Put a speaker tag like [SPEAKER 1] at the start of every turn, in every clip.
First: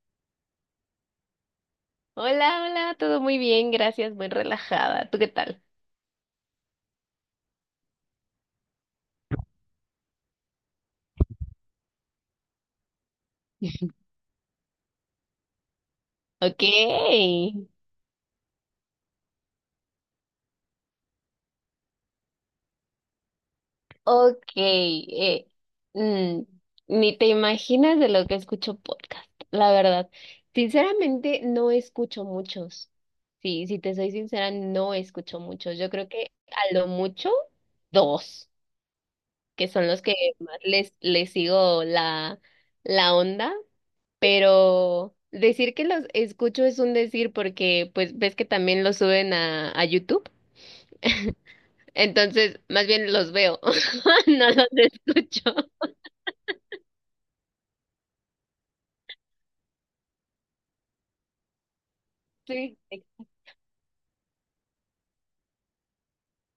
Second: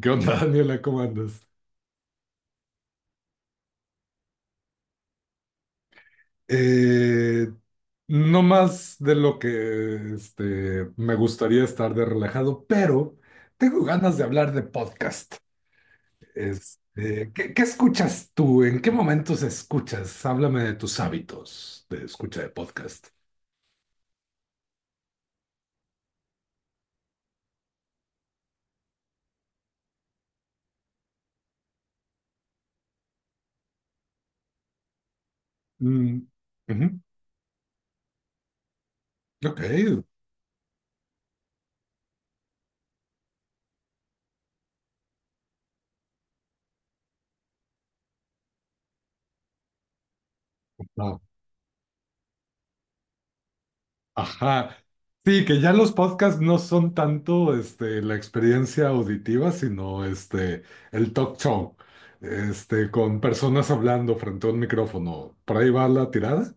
[SPEAKER 1] ¿Qué onda, Daniela? ¿Cómo andas?
[SPEAKER 2] Hola, hola, todo muy bien, gracias, muy relajada. ¿Tú qué tal?
[SPEAKER 1] Eh, no más de lo que me gustaría estar de relajado, pero tengo ganas de hablar de podcast.
[SPEAKER 2] Ok,
[SPEAKER 1] ¿Qué escuchas tú? ¿En qué momentos escuchas? Háblame de tus hábitos de escucha de podcast.
[SPEAKER 2] ok. Mm, Ni te imaginas de lo que escucho podcast, la verdad. Sinceramente, no escucho muchos. Sí, si te soy sincera, no escucho muchos. Yo creo que
[SPEAKER 1] Mm,
[SPEAKER 2] a lo
[SPEAKER 1] ujú,
[SPEAKER 2] mucho dos,
[SPEAKER 1] ok,
[SPEAKER 2] que son los que más les sigo la onda, pero decir que los escucho es un decir porque pues ves que también los suben a YouTube.
[SPEAKER 1] va.
[SPEAKER 2] Entonces, más bien los veo, no los
[SPEAKER 1] Ajá. Sí,
[SPEAKER 2] escucho.
[SPEAKER 1] que ya los podcasts no son tanto la experiencia auditiva, sino el talk show,
[SPEAKER 2] Sí.
[SPEAKER 1] con personas hablando frente a un micrófono. ¿Por ahí va la tirada?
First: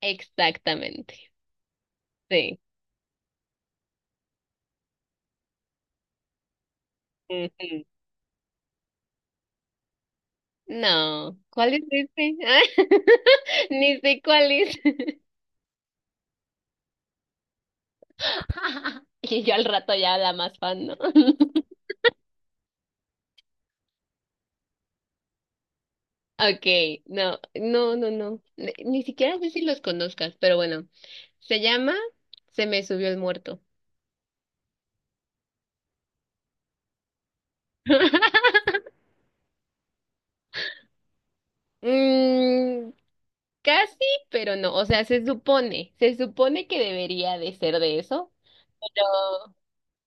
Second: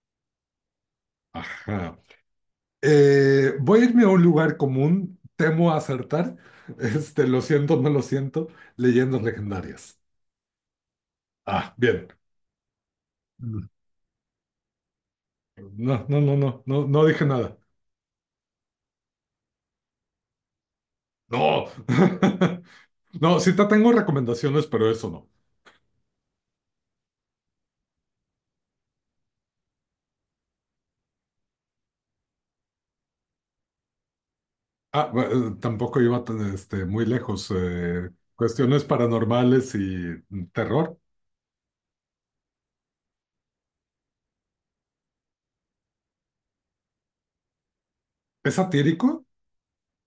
[SPEAKER 2] Exactamente.
[SPEAKER 1] Ajá.
[SPEAKER 2] Sí.
[SPEAKER 1] Voy a irme a un lugar común, temo acertar, lo siento,
[SPEAKER 2] Ujú.
[SPEAKER 1] no lo siento, leyendas legendarias.
[SPEAKER 2] No,
[SPEAKER 1] Ah,
[SPEAKER 2] ¿cuál es
[SPEAKER 1] bien.
[SPEAKER 2] este?
[SPEAKER 1] Mm.
[SPEAKER 2] Ni sé cuál es.
[SPEAKER 1] No, no, no, no, no, no dije nada.
[SPEAKER 2] Y yo al rato ya la más fan, ¿no?
[SPEAKER 1] No. No, sí te tengo recomendaciones, pero eso no.
[SPEAKER 2] Okay, no, no, no, no. Ni, siquiera sé si los conozcas, pero bueno. Se llama Se me subió el muerto.
[SPEAKER 1] Ah, tampoco iba tan, muy lejos. Cuestiones paranormales y terror.
[SPEAKER 2] Mm, Casi, pero no. O sea, se supone que debería de ser de eso,
[SPEAKER 1] ¿Es
[SPEAKER 2] pero
[SPEAKER 1] satírico?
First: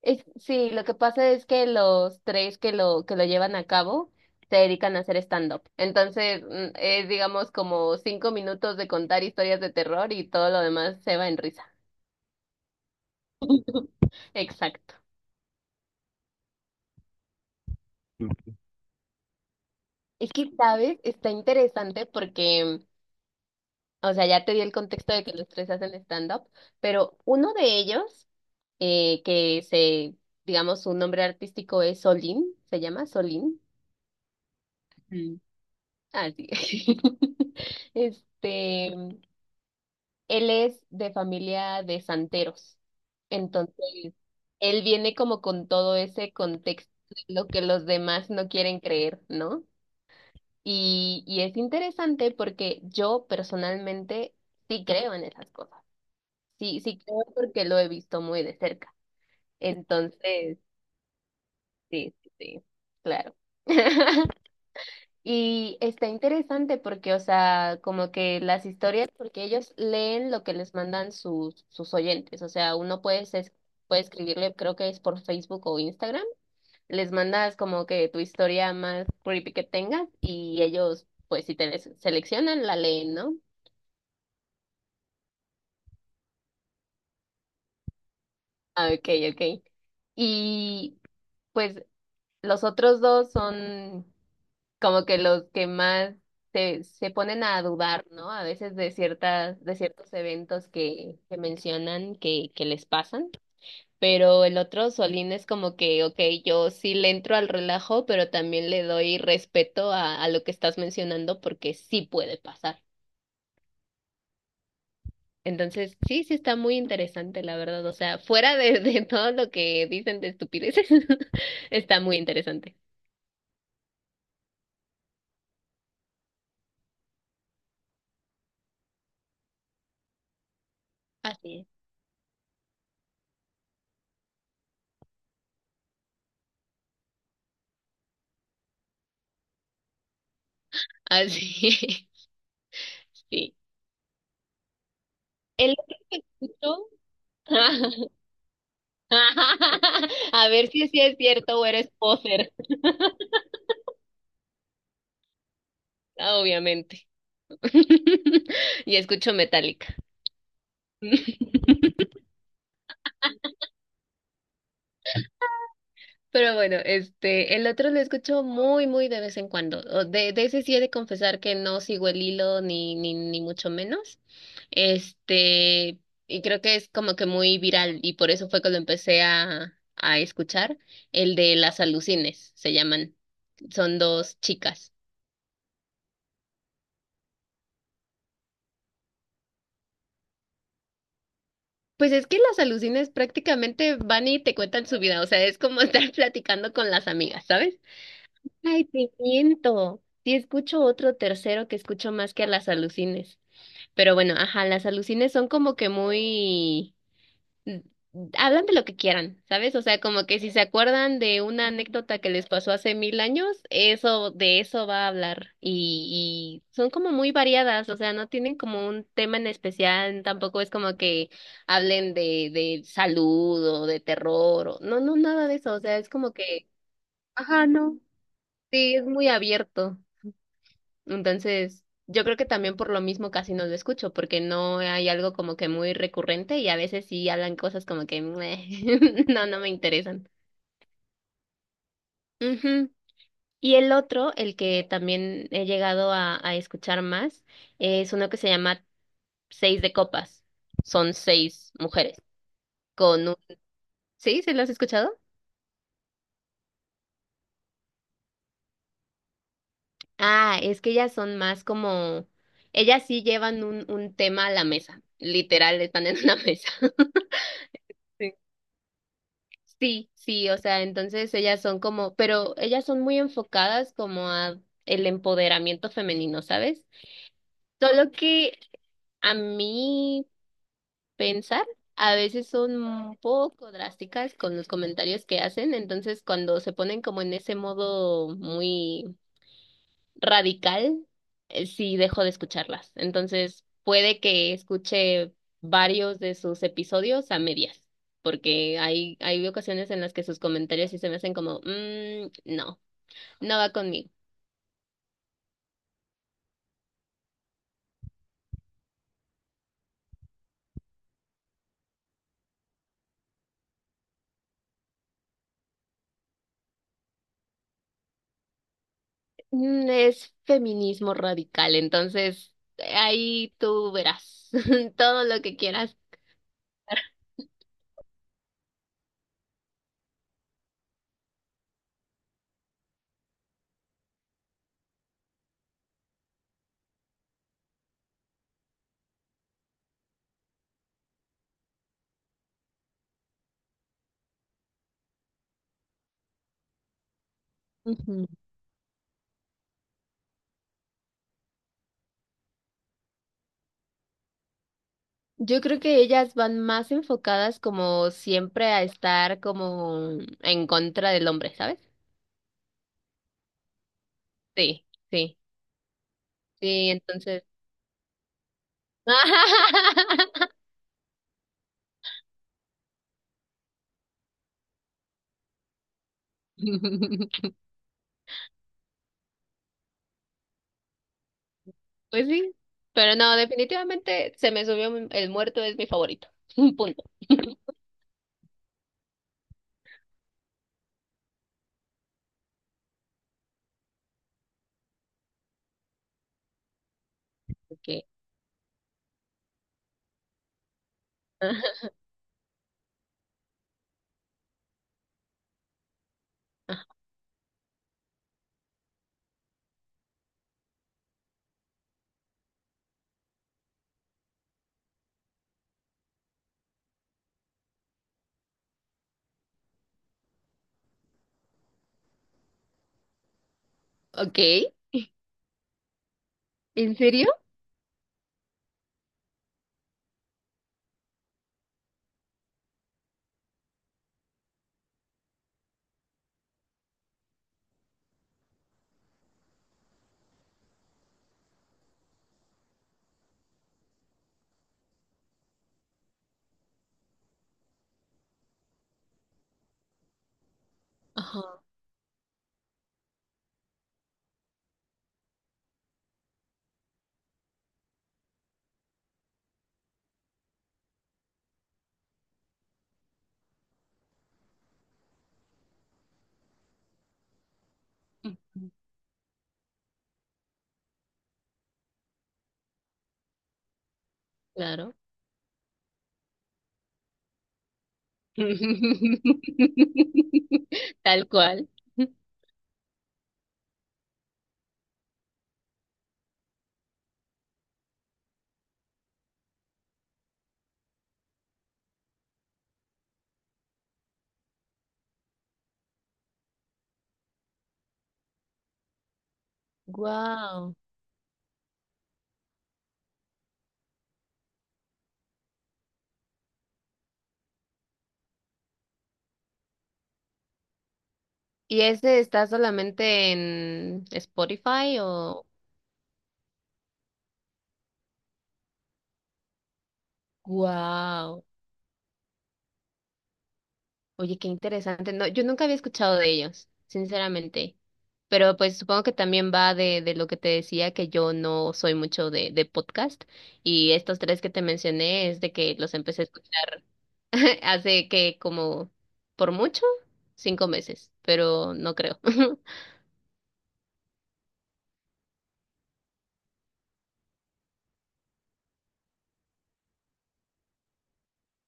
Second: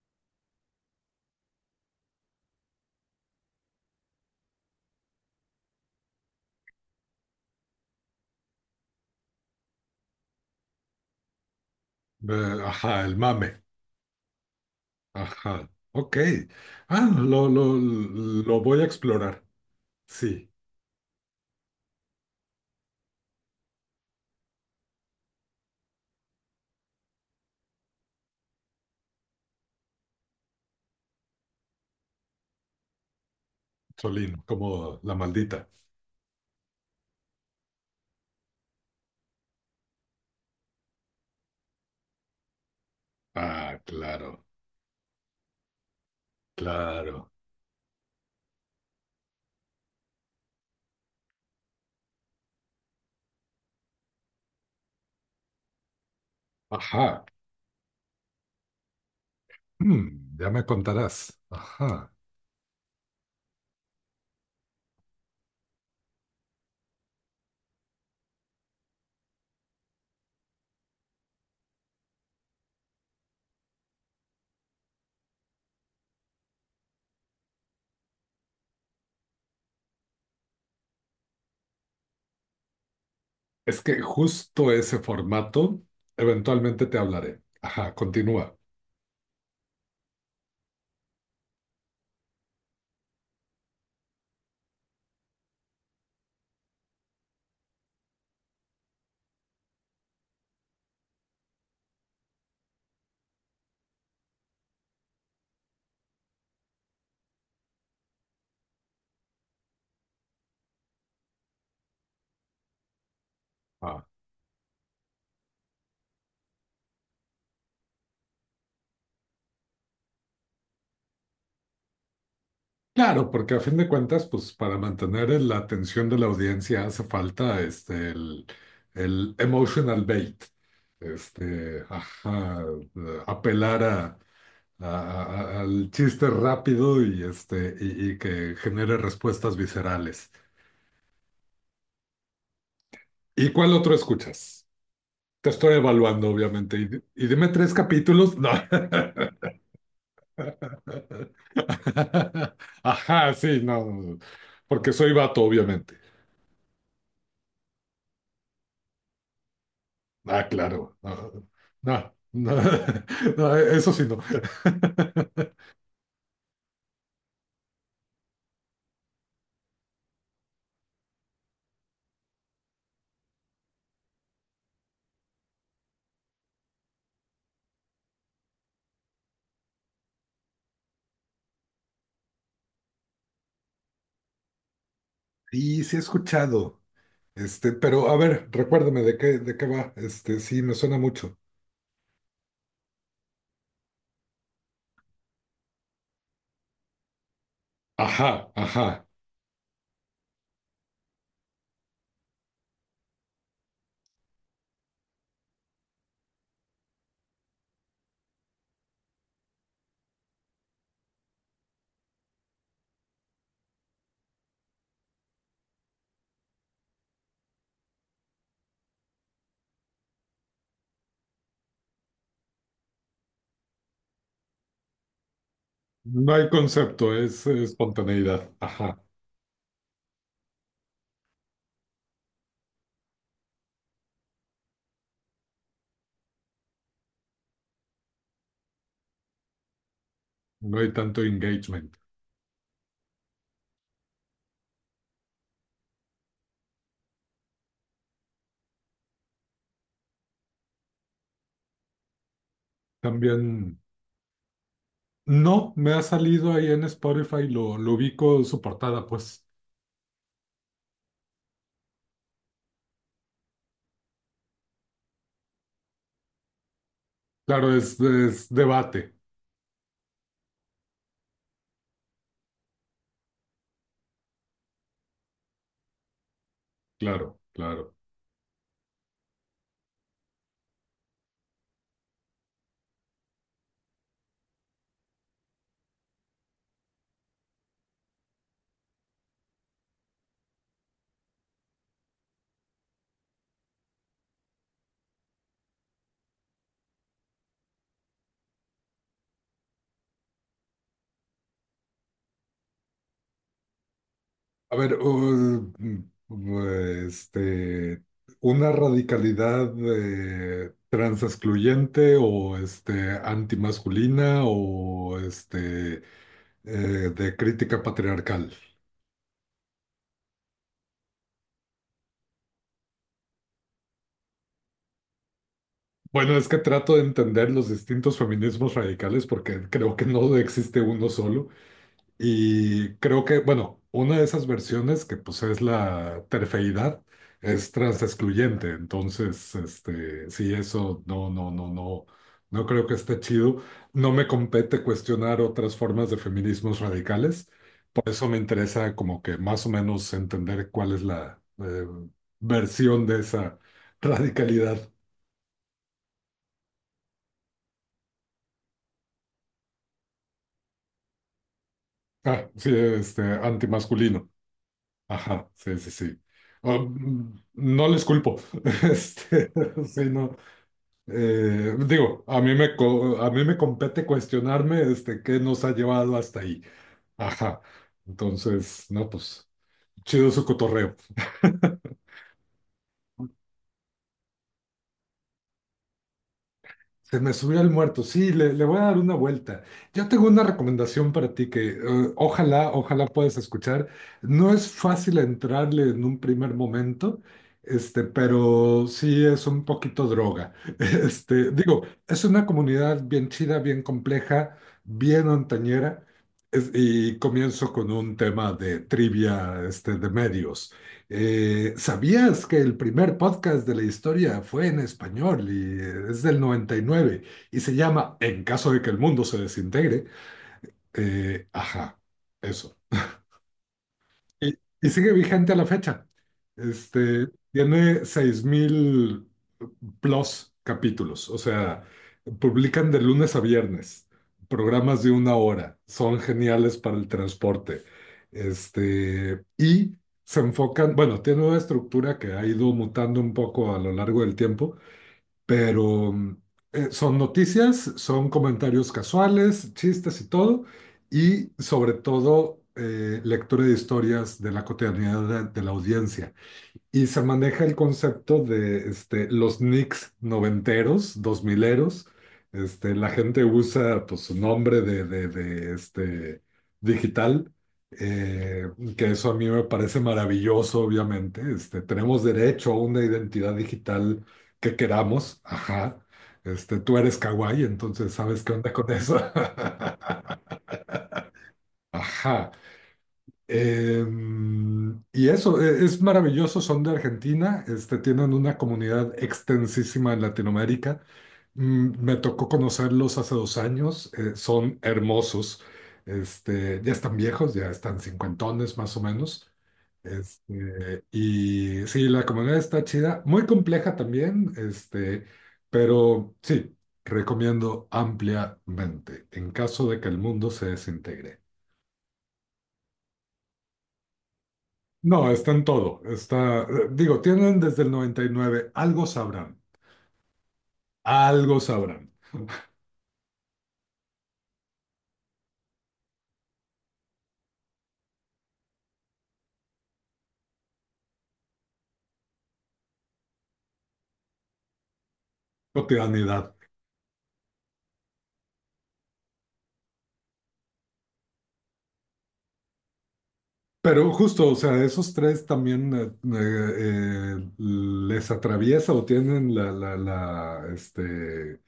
[SPEAKER 2] es, sí, lo que pasa es que los tres que lo llevan a cabo se dedican a hacer stand-up. Entonces, es digamos como 5 minutos de contar historias de terror y todo lo demás se va en risa.
[SPEAKER 1] Ajá, el mame.
[SPEAKER 2] Exacto.
[SPEAKER 1] Ajá, ok. Ah, lo voy a explorar.
[SPEAKER 2] Es
[SPEAKER 1] Sí,
[SPEAKER 2] que, ¿sabes? Está interesante porque, o sea, ya te di el contexto de que los tres hacen stand-up, pero uno de ellos que se, digamos, su nombre artístico es Solín, se llama Solín.
[SPEAKER 1] Solín, como la
[SPEAKER 2] Mm.
[SPEAKER 1] maldita.
[SPEAKER 2] Ah, sí. Este, él es de familia de santeros.
[SPEAKER 1] Ah,
[SPEAKER 2] Entonces,
[SPEAKER 1] claro,
[SPEAKER 2] él viene como con todo ese contexto
[SPEAKER 1] claro.
[SPEAKER 2] de lo que los demás no quieren creer, ¿no? Y es interesante porque yo personalmente sí creo en esas cosas. Sí, sí creo
[SPEAKER 1] Ajá,
[SPEAKER 2] porque lo he visto muy de cerca.
[SPEAKER 1] ya
[SPEAKER 2] Entonces,
[SPEAKER 1] me contarás. Ajá.
[SPEAKER 2] sí, sí, sí, claro. Y está interesante porque, o sea, como que las historias, porque ellos leen lo que les mandan sus oyentes, o sea, uno puede, puede escribirle, creo que es por Facebook o Instagram, les mandas como que tu historia más creepy que tengas y ellos, pues si te les seleccionan, la leen, ¿no?
[SPEAKER 1] Es que justo ese formato, eventualmente te hablaré. Ajá, continúa.
[SPEAKER 2] Ah, ok, ok. Y pues los otros dos son como que los que más se, se ponen a dudar, ¿no? A veces de ciertas, de ciertos eventos que mencionan que les pasan. Pero el otro Solín es como que, ok, yo sí le entro al relajo, pero también le doy respeto a lo que estás mencionando porque sí puede pasar.
[SPEAKER 1] Ah.
[SPEAKER 2] Entonces, sí, sí está muy interesante, la verdad. O sea, fuera de todo lo que dicen de estupideces, está muy interesante.
[SPEAKER 1] Claro, porque a fin de cuentas, pues para mantener la atención de la audiencia hace falta el emotional bait,
[SPEAKER 2] Así es.
[SPEAKER 1] ajá, apelar a- al chiste rápido y y que genere respuestas viscerales.
[SPEAKER 2] Así es.
[SPEAKER 1] ¿Y
[SPEAKER 2] Sí.
[SPEAKER 1] cuál otro escuchas? Te
[SPEAKER 2] El
[SPEAKER 1] estoy
[SPEAKER 2] otro que
[SPEAKER 1] evaluando,
[SPEAKER 2] escucho
[SPEAKER 1] obviamente. Y, y dime tres capítulos. No.
[SPEAKER 2] a ver si sí es cierto o eres poser.
[SPEAKER 1] Ajá, sí, no, porque soy vato, obviamente.
[SPEAKER 2] Ah, obviamente. Y escucho Metallica.
[SPEAKER 1] Ah, claro. No, no, no, no, eso sí no.
[SPEAKER 2] Pero bueno, este, el otro lo escucho muy, muy de vez en cuando. O de ese sí he de confesar que no sigo el hilo ni, ni mucho menos. Este, y creo que es como que muy viral y por eso fue que lo empecé a escuchar. El de las alucines, se llaman. Son dos chicas.
[SPEAKER 1] Y sí he escuchado. Pero a ver, recuérdame de qué va. Sí, me suena mucho.
[SPEAKER 2] Pues es que las alucines prácticamente van y te cuentan su vida, o sea, es como estar platicando con las amigas, ¿sabes?
[SPEAKER 1] Ajá,
[SPEAKER 2] Ay,
[SPEAKER 1] ajá.
[SPEAKER 2] te miento. Sí, escucho otro tercero que escucho más que a las alucines. Pero bueno, ajá, las alucines son como que muy mm, hablan de lo que quieran, ¿sabes? O sea, como que si se acuerdan de una anécdota que les pasó hace mil años, eso, de eso va a hablar. Y son como muy variadas, o sea, no tienen como un tema en especial, tampoco es como que hablen de salud o de terror, o, no, no, nada de eso, o sea, es
[SPEAKER 1] No
[SPEAKER 2] como
[SPEAKER 1] hay
[SPEAKER 2] que,
[SPEAKER 1] concepto, es
[SPEAKER 2] ajá, no,
[SPEAKER 1] espontaneidad.
[SPEAKER 2] sí,
[SPEAKER 1] Ajá.
[SPEAKER 2] es muy abierto. Entonces, yo creo que también por lo mismo casi no lo escucho, porque no hay algo como que muy recurrente y a veces sí hablan cosas como que "Meh, no, no me interesan".
[SPEAKER 1] No hay tanto engagement.
[SPEAKER 2] Ujú. Y el otro, el que también he llegado a escuchar más, es uno que se llama Seis de Copas. Son seis mujeres con un...
[SPEAKER 1] También,
[SPEAKER 2] ¿Sí? ¿Se lo has escuchado?
[SPEAKER 1] no, me ha salido ahí en Spotify, lo ubico su portada, pues.
[SPEAKER 2] Ah, es que ellas son más como... Ellas sí llevan un tema a la mesa. Literal, están en una mesa.
[SPEAKER 1] Claro, es debate.
[SPEAKER 2] Sí, sí, o sea, entonces ellas son como, pero ellas son muy enfocadas como a el empoderamiento femenino, ¿sabes?
[SPEAKER 1] Claro, claro.
[SPEAKER 2] Solo que a mi pensar, a veces son un poco drásticas con los comentarios que hacen, entonces cuando se ponen como en ese modo muy radical, sí dejo de escucharlas. Entonces, puede que escuche varios de sus episodios a medias, porque hay ocasiones en las que sus comentarios sí se me hacen como, "Mm, no, no va conmigo".
[SPEAKER 1] A ver, este, una radicalidad trans excluyente o antimasculina o eh, de crítica patriarcal.
[SPEAKER 2] Es feminismo radical, entonces ahí tú verás todo lo que quieras.
[SPEAKER 1] Bueno, es que trato de entender los distintos feminismos radicales porque creo que no existe uno solo. Y creo que, bueno, una de esas versiones que pues es la terfeidad es transexcluyente, entonces, sí, eso no, no, no, no, no creo que esté chido. No me compete cuestionar otras formas de feminismos radicales, por eso
[SPEAKER 2] Ujú.
[SPEAKER 1] me interesa como que más o menos entender cuál es la versión de esa radicalidad.
[SPEAKER 2] Yo creo que ellas van más enfocadas como siempre a estar como en contra del hombre, ¿sabes?
[SPEAKER 1] Ah, sí, antimasculino.
[SPEAKER 2] Sí, sí,
[SPEAKER 1] Ajá, sí, sí, sí. Oh,
[SPEAKER 2] sí, entonces.
[SPEAKER 1] no les culpo. Este, sí, no. Digo, a mí me compete cuestionarme, qué nos ha llevado hasta ahí. Ajá. Entonces, no, pues, chido su cotorreo.
[SPEAKER 2] Pues sí, pero no, definitivamente se me subió el muerto, es mi favorito. Punto.
[SPEAKER 1] Se me subió el muerto. Sí, le voy a dar una vuelta. Yo tengo una recomendación para ti que ojalá, ojalá puedas escuchar. No es fácil entrarle en un primer momento,
[SPEAKER 2] Okay.
[SPEAKER 1] pero sí es un poquito droga. Digo,
[SPEAKER 2] Ajá.
[SPEAKER 1] es una comunidad bien chida, bien compleja, bien montañera, y comienzo con un tema de trivia, de medios. ¿Sabías que el primer podcast de la historia fue en español y es del 99 y nueve y se llama En caso de que el mundo se desintegre? Ajá, eso.
[SPEAKER 2] Ok.
[SPEAKER 1] Y, y sigue vigente a la fecha.
[SPEAKER 2] ¿En serio?
[SPEAKER 1] Tiene 6.000 plus capítulos, o sea, publican de lunes a viernes, programas de una hora, son geniales para el transporte. Y se enfocan, bueno, tiene una estructura que ha ido mutando un poco a lo largo del tiempo, pero son noticias, son comentarios casuales, chistes y todo,
[SPEAKER 2] Ajá.
[SPEAKER 1] y sobre todo lectura de historias de la cotidianidad de la audiencia. Y se maneja el concepto de los nicks noventeros, dos mileros. La gente usa pues, su nombre de digital,
[SPEAKER 2] Ujú.
[SPEAKER 1] eh, que eso a mí me parece maravilloso, obviamente. Tenemos derecho a una identidad digital que
[SPEAKER 2] Claro.
[SPEAKER 1] queramos. Ajá. Tú eres kawaii, entonces sabes qué onda con eso.
[SPEAKER 2] Tal cual.
[SPEAKER 1] Ajá. Y eso, es maravilloso, son de Argentina, tienen una comunidad extensísima en Latinoamérica. Me tocó conocerlos hace 2 años, son hermosos, ya están viejos, ya están cincuentones más o menos.
[SPEAKER 2] Wow.
[SPEAKER 1] Este, y sí, la comunidad está chida, muy compleja también, pero sí, recomiendo ampliamente en caso de que el mundo se desintegre.
[SPEAKER 2] ¿Y ese está solamente en Spotify
[SPEAKER 1] No,
[SPEAKER 2] o?
[SPEAKER 1] está en todo. Está, digo, tienen desde el 99 algo sabrán,
[SPEAKER 2] Wow.
[SPEAKER 1] algo sabrán.
[SPEAKER 2] Oye, qué interesante. No, yo nunca había escuchado de ellos, sinceramente. Pero pues supongo que también va de lo que te decía, que yo no soy mucho de podcast y estos tres que te mencioné es de que los empecé a
[SPEAKER 1] Cotidianidad.
[SPEAKER 2] escuchar hace que como por mucho, 5 meses, pero no creo.
[SPEAKER 1] Pero justo, o sea, esos tres también les atraviesa o tienen la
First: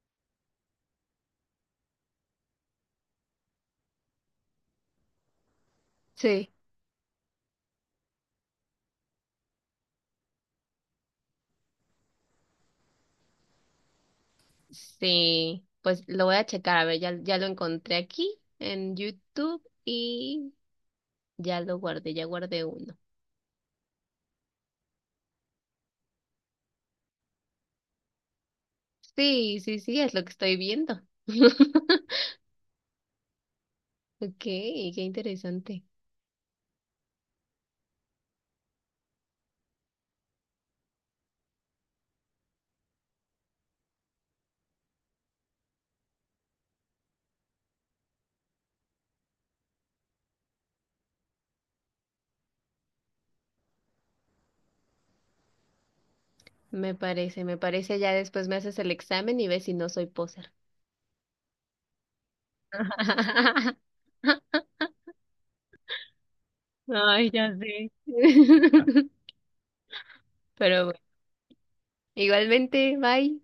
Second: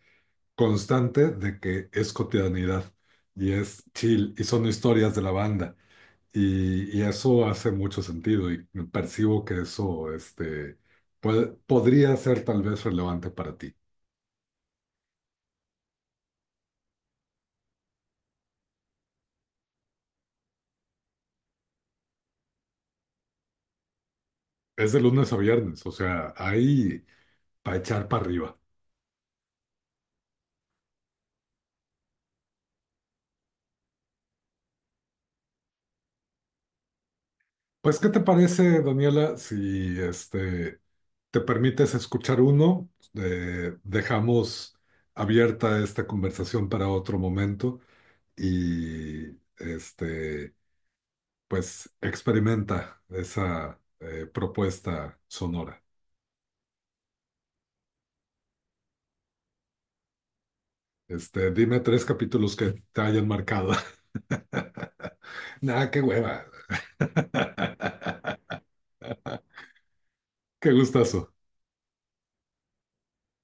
[SPEAKER 1] constante de que es cotidianidad y es chill y son historias de la banda.
[SPEAKER 2] Sí.
[SPEAKER 1] Y eso hace mucho sentido y percibo que eso podría ser tal vez relevante para ti.
[SPEAKER 2] Sí, pues lo voy a checar, a ver, ya, ya lo encontré aquí en YouTube y ya lo guardé, ya guardé uno.
[SPEAKER 1] Es de lunes a viernes, o sea, ahí para echar para arriba.
[SPEAKER 2] Sí, sí, sí, es lo que estoy viendo. Ok, qué interesante.
[SPEAKER 1] Pues, ¿qué te parece, Daniela, si te permites escuchar uno? Dejamos abierta esta conversación para otro momento y este, pues experimenta esa propuesta sonora.
[SPEAKER 2] Me parece, me parece. Ya después me haces el examen y ves si no soy poser.
[SPEAKER 1] Dime tres capítulos que te hayan marcado. Nada, qué hueva.
[SPEAKER 2] Ay, ya sé.
[SPEAKER 1] Qué
[SPEAKER 2] Pero bueno,
[SPEAKER 1] gustazo.
[SPEAKER 2] igualmente, bye.